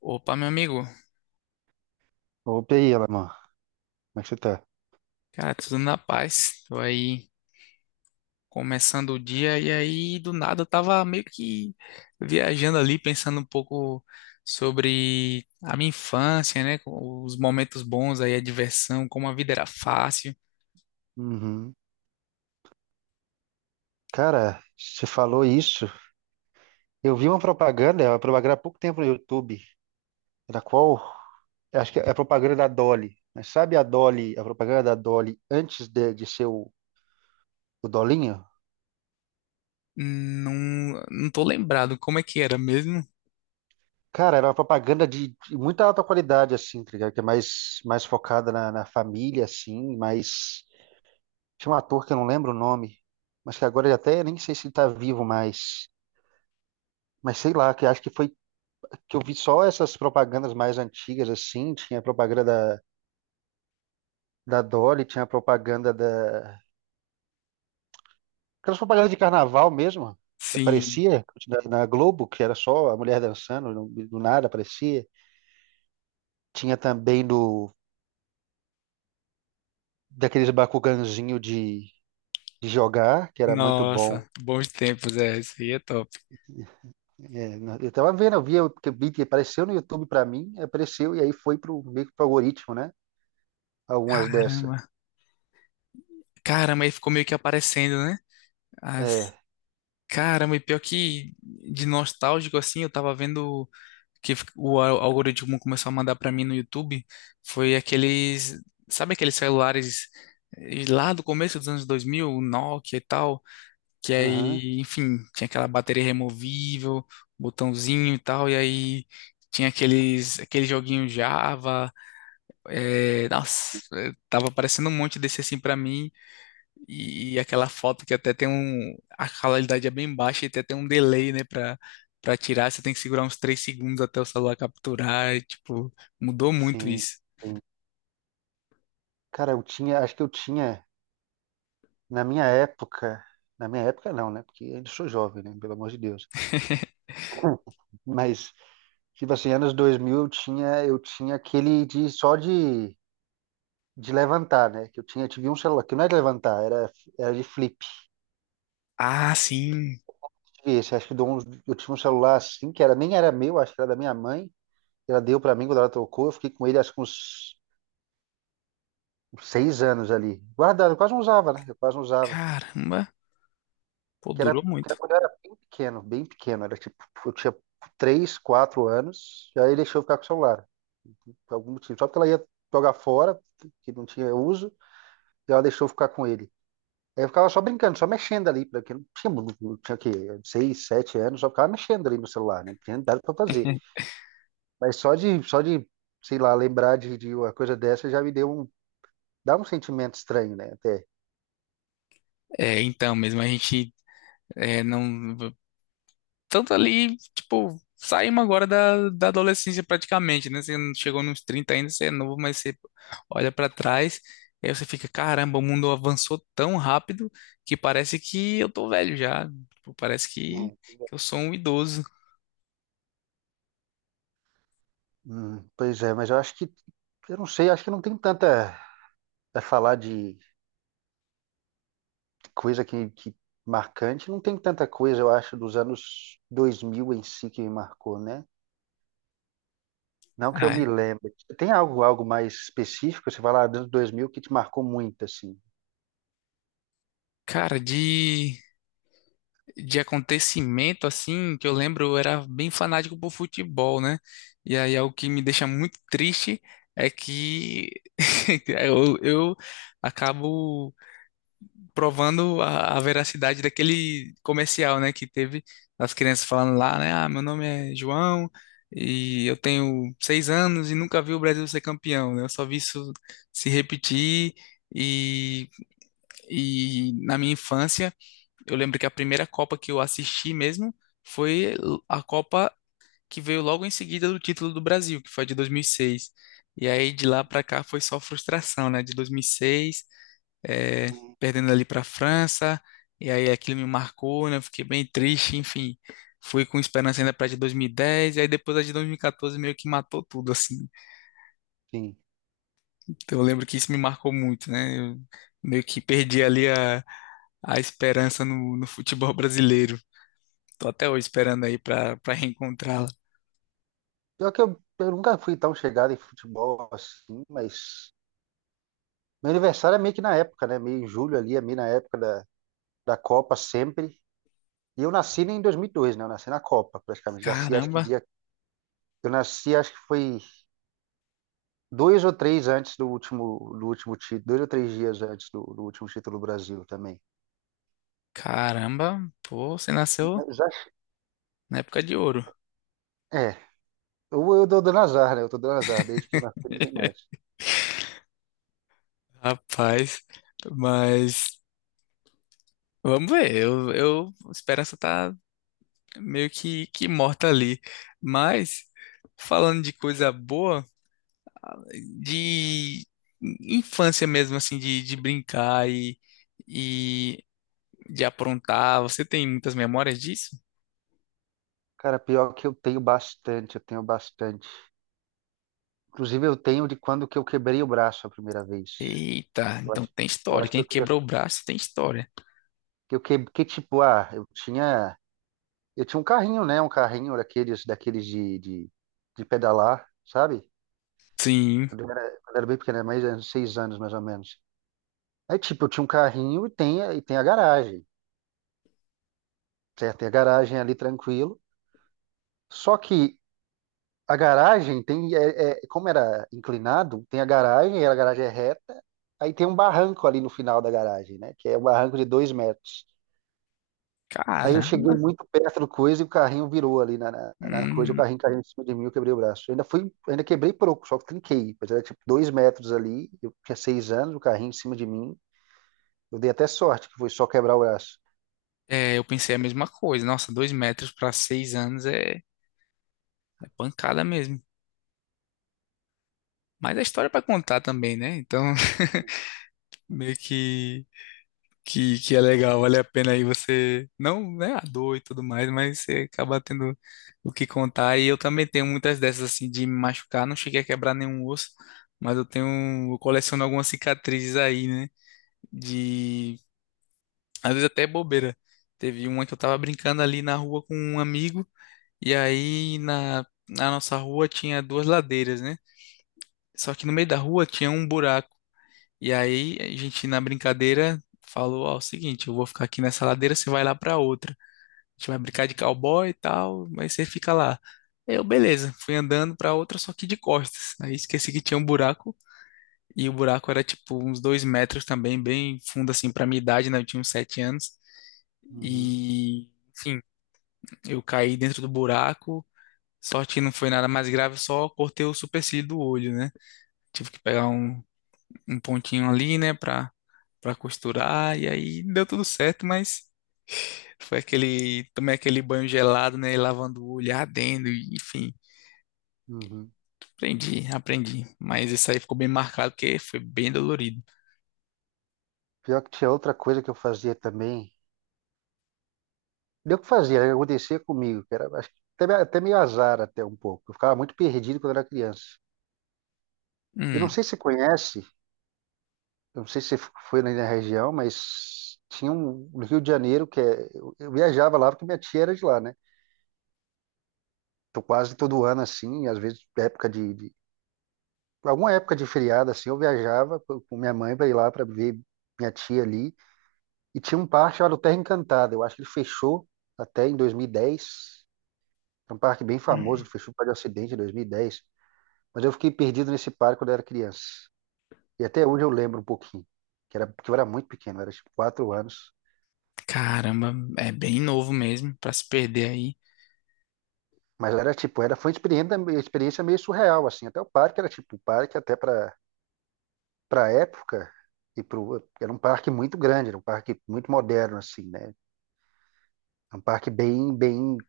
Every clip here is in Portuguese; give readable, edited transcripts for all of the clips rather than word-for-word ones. Opa, meu amigo. Opa, e aí, Alamã? Como é que você tá? Cara, tudo na paz. Tô aí começando o dia e aí do nada eu tava meio que viajando ali, pensando um pouco sobre a minha infância, né? Com os momentos bons aí, a diversão, como a vida era fácil. Uhum. Cara, você falou isso. Eu vi uma propaganda, é uma propaganda há pouco tempo no YouTube, na qual, acho que é a propaganda da Dolly. Mas sabe a Dolly, a propaganda da Dolly antes de ser o Dolinho? Não, não tô lembrado como é que era mesmo. Cara, era uma propaganda de muita alta qualidade, assim, tá ligado? Que é mais focada na família, assim, mas. Tinha um ator que eu não lembro o nome, mas que agora ele até nem sei se ele tá vivo mais. Mas sei lá, que acho que foi que eu vi só essas propagandas mais antigas, assim, tinha a propaganda da Dolly, tinha a propaganda da. Aquelas propagandas de carnaval mesmo, que Sim. aparecia na Globo, que era só a mulher dançando, do nada aparecia. Tinha também do daqueles Bakuganzinho de jogar, que era muito bom. Nossa, bons tempos, é, isso aí é top. É, eu tava vendo, eu via que o Beat apareceu no YouTube pra mim, apareceu e aí foi pro meio que pro algoritmo, né? Algumas dessas. Caramba. Caramba, aí ficou meio que aparecendo, né? É, Caramba, e pior que de nostálgico assim, eu tava vendo que o algoritmo começou a mandar pra mim no YouTube, foi aqueles, sabe aqueles celulares lá do começo dos anos dois mil, o Nokia e tal, que aham, aí, enfim, tinha aquela bateria removível, botãozinho e tal, e aí tinha aqueles, aquele joguinho Java, nossa, tava aparecendo um monte desse assim pra mim, e aquela foto que até tem um. A qualidade é bem baixa e até tem um delay, né, pra tirar. Você tem que segurar uns 3 segundos até o celular capturar. E, tipo, mudou muito sim, isso. sim. Cara, eu tinha, acho que eu tinha Na minha época, na minha época não, né? Porque eu ainda sou jovem, né? Pelo amor de Deus. Mas, tipo assim, anos 2000 eu tinha aquele de só de levantar, né? Que eu tinha, eu tive um celular, que não era de levantar, era, era de flip. Ah, sim. Tive Esse, acho que de um- eu tinha um celular assim, que era, nem era meu, acho que era da minha mãe. Ela deu pra mim quando ela trocou, eu fiquei com ele acho que uns 6 anos ali. Guardado, eu quase não usava, né? Eu quase não usava. Caramba. Pô, Que era, durou que muito. era quando eu era bem pequeno, bem pequeno. Era tipo, eu tinha 3, 4 anos, e aí deixou eu ficar com o celular, por algum motivo. Só porque ela ia jogar fora, que não tinha uso, e ela deixou eu ficar com ele. Aí eu ficava só brincando, só mexendo ali, porque eu não tinha, não tinha o quê? 6, 7 anos, só ficava mexendo ali no celular, né? Não tinha nada pra fazer. Mas só de, sei lá, lembrar de uma coisa dessa já me dá um sentimento estranho, né? Até. É, então, mesmo a gente é, não tanto ali, tipo, saímos agora da adolescência praticamente, né? Você não chegou nos 30 ainda, você é novo, mas você olha pra trás, e aí você fica, caramba, o mundo avançou tão rápido que parece que eu tô velho já. Tipo, parece É. que eu sou um idoso. Pois é, mas eu acho que, eu não sei, acho que não tem tanta a falar de coisa que marcante, não tem tanta coisa, eu acho, dos anos 2000 em si que me marcou, né? Não que eu Ah, me lembre. Tem algo, algo mais específico, você fala, ah, dos anos 2000 que te marcou muito, assim? cara, de acontecimento assim, que eu lembro, eu era bem fanático por futebol, né? E aí algo que me deixa muito triste é que eu acabo provando a veracidade daquele comercial, né, que teve as crianças falando lá, né, ah, meu nome é João e eu tenho 6 anos e nunca vi o Brasil ser campeão, né, eu só vi isso se repetir e, e na minha infância eu lembro que a primeira Copa que eu assisti mesmo foi a Copa que veio logo em seguida do título do Brasil, que foi a de 2006. E seis. E aí de lá para cá foi só frustração, né? De 2006 eh, Hum. perdendo ali para a França, e aí aquilo me marcou, né? Eu fiquei bem triste, enfim. Fui com esperança ainda para a de 2010, e dez, e aí depois a de 2014 meio que matou tudo, assim. Sim. Então eu lembro que isso me marcou muito, né? Eu meio que perdi ali a esperança no, no futebol brasileiro. Tô até hoje esperando aí para para reencontrá-la. Pior que eu nunca fui tão chegado em futebol assim, mas meu aniversário é meio que na época, né? Meio em julho ali, é meio na época da Copa sempre. E eu nasci em 2002, né? Eu nasci na Copa, praticamente. Nasci, acho que Caramba, dia. Eu nasci, acho que foi Dois ou três antes do último título, dois ou três dias antes do último título do Brasil também. caramba, pô, você nasceu Mas acho- na época de ouro. é, eu dou dando azar, né? Eu tô dando azar desde que eu nasci, não tem mais. Rapaz, mas vamos ver, eu, a esperança tá meio que morta ali. Mas, falando de coisa boa, de infância mesmo, assim, de brincar e de aprontar, você tem muitas memórias disso? Cara, pior que eu tenho bastante. Inclusive, eu tenho de quando que eu quebrei o braço a primeira vez. Eita, Eu então acho, tem eu história. acho que Quem eu tinha, quebrou o braço tem história. que eu que tipo, ah, eu tinha um carrinho, né? Um carrinho daqueles, daqueles de pedalar, sabe? Sim, Quando eu era bem pequeno, mais uns 6 anos mais ou menos. Aí, tipo, eu tinha um carrinho e tem, e tem a garagem, certo? Tem a garagem ali tranquilo. Só que a garagem tem, como era inclinado, tem a garagem, e a garagem é reta, aí tem um barranco ali no final da garagem, né? Que é um barranco de 2 metros. Aí eu cara. cheguei muito perto do coisa e o carrinho virou ali na coisa, o Hum, carrinho caiu em cima de mim, eu quebrei o braço. Ainda quebrei pouco, só que trinquei. Mas era tipo 2 metros ali, eu tinha 6 anos, o carrinho em cima de mim. Eu dei até sorte, que foi só quebrar o braço. é, eu pensei a mesma coisa. Nossa, 2 metros para 6 anos é, é pancada mesmo. Mas a história é para contar também, né? Então, meio que, que é legal, vale a pena aí você, não, né, a dor e tudo mais, mas você acaba tendo o que contar. E eu também tenho muitas dessas, assim, de me machucar, não cheguei a quebrar nenhum osso, mas eu tenho, eu coleciono algumas cicatrizes aí, né, de, às vezes até bobeira. Teve uma que eu tava brincando ali na rua com um amigo, e aí na, na nossa rua tinha duas ladeiras, né? Só que no meio da rua tinha um buraco. E aí a gente, na brincadeira, falou: "Ó, é o seguinte, eu vou ficar aqui nessa ladeira, você vai lá pra outra. A gente vai brincar de cowboy e tal, mas você fica lá." Eu, beleza, fui andando pra outra, só que de costas. Aí esqueci que tinha um buraco, e o buraco era tipo uns 2 metros também, bem fundo assim pra minha idade, né? Eu tinha uns 7 anos. Uhum, E, enfim, eu caí dentro do buraco. Sorte que não foi nada mais grave, só cortei o supercílio do olho, né? Tive que pegar um, um pontinho ali, né, pra para costurar, e aí deu tudo certo, mas foi aquele, também aquele banho gelado, né, lavando o olho, ardendo, e, enfim, uhum. aprendi, aprendi, mas isso aí ficou bem marcado, porque foi bem dolorido. Pior que tinha outra coisa que eu fazia também. Deu que fazia, né? Acontecia comigo, que era acho que até, até meio azar até um pouco. Eu ficava muito perdido quando era criança. Eu não Hum, sei se você conhece, eu não sei se você foi na região, mas tinha um no Rio de Janeiro que é, eu viajava lá porque minha tia era de lá, né? Então quase todo ano assim, às vezes época de alguma época de feriado assim, eu viajava com minha mãe para ir lá para ver minha tia ali e tinha um parque chamado Terra Encantada. Eu acho que ele fechou até em 2010. É um parque bem famoso hum, que fechou por causa de acidente em 2010. Mas eu fiquei perdido nesse parque quando eu era criança. E até hoje eu lembro um pouquinho. Que era, porque eu era muito pequeno, eu era tipo 4 anos. caramba, é bem novo mesmo, para se perder aí. Mas era tipo, era, foi uma experiência meio surreal, assim. Até o parque era tipo, o parque até para época, era um parque muito grande, era um parque muito moderno, assim, né? Era um parque bem, bem,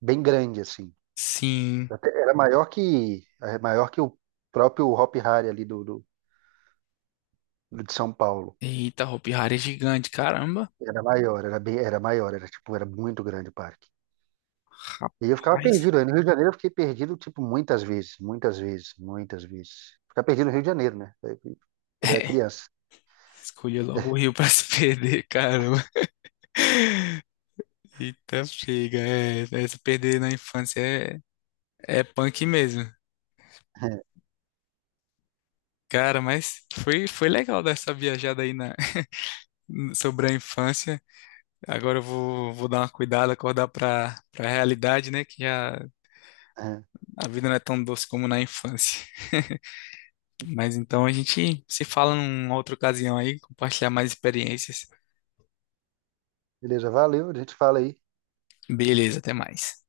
bem grande, assim. Sim. Até era maior que, é, maior que o próprio Hop Hari ali do de São Paulo. Eita, Hopi Hari é gigante, caramba. Era maior, era bem, era maior, era tipo, era muito grande o parque. E eu ficava Rapaz. perdido. Aí no Rio de Janeiro eu fiquei perdido, tipo, muitas vezes, muitas vezes, muitas vezes. Ficar perdido no Rio de Janeiro, né? Aí, quando eu era É, criança. escolheu logo o Rio pra se perder, caramba. Eita, chega. É, é, se perder na infância é, é punk mesmo. Cara, mas foi, foi legal dar essa viajada aí na, sobre a infância. Agora eu vou, vou dar uma cuidada, acordar pra, pra realidade, né? Que É. a vida não é tão doce como na infância. Mas então a gente se fala numa outra ocasião aí, compartilhar mais experiências. Beleza, valeu, a gente fala aí. Beleza, até mais.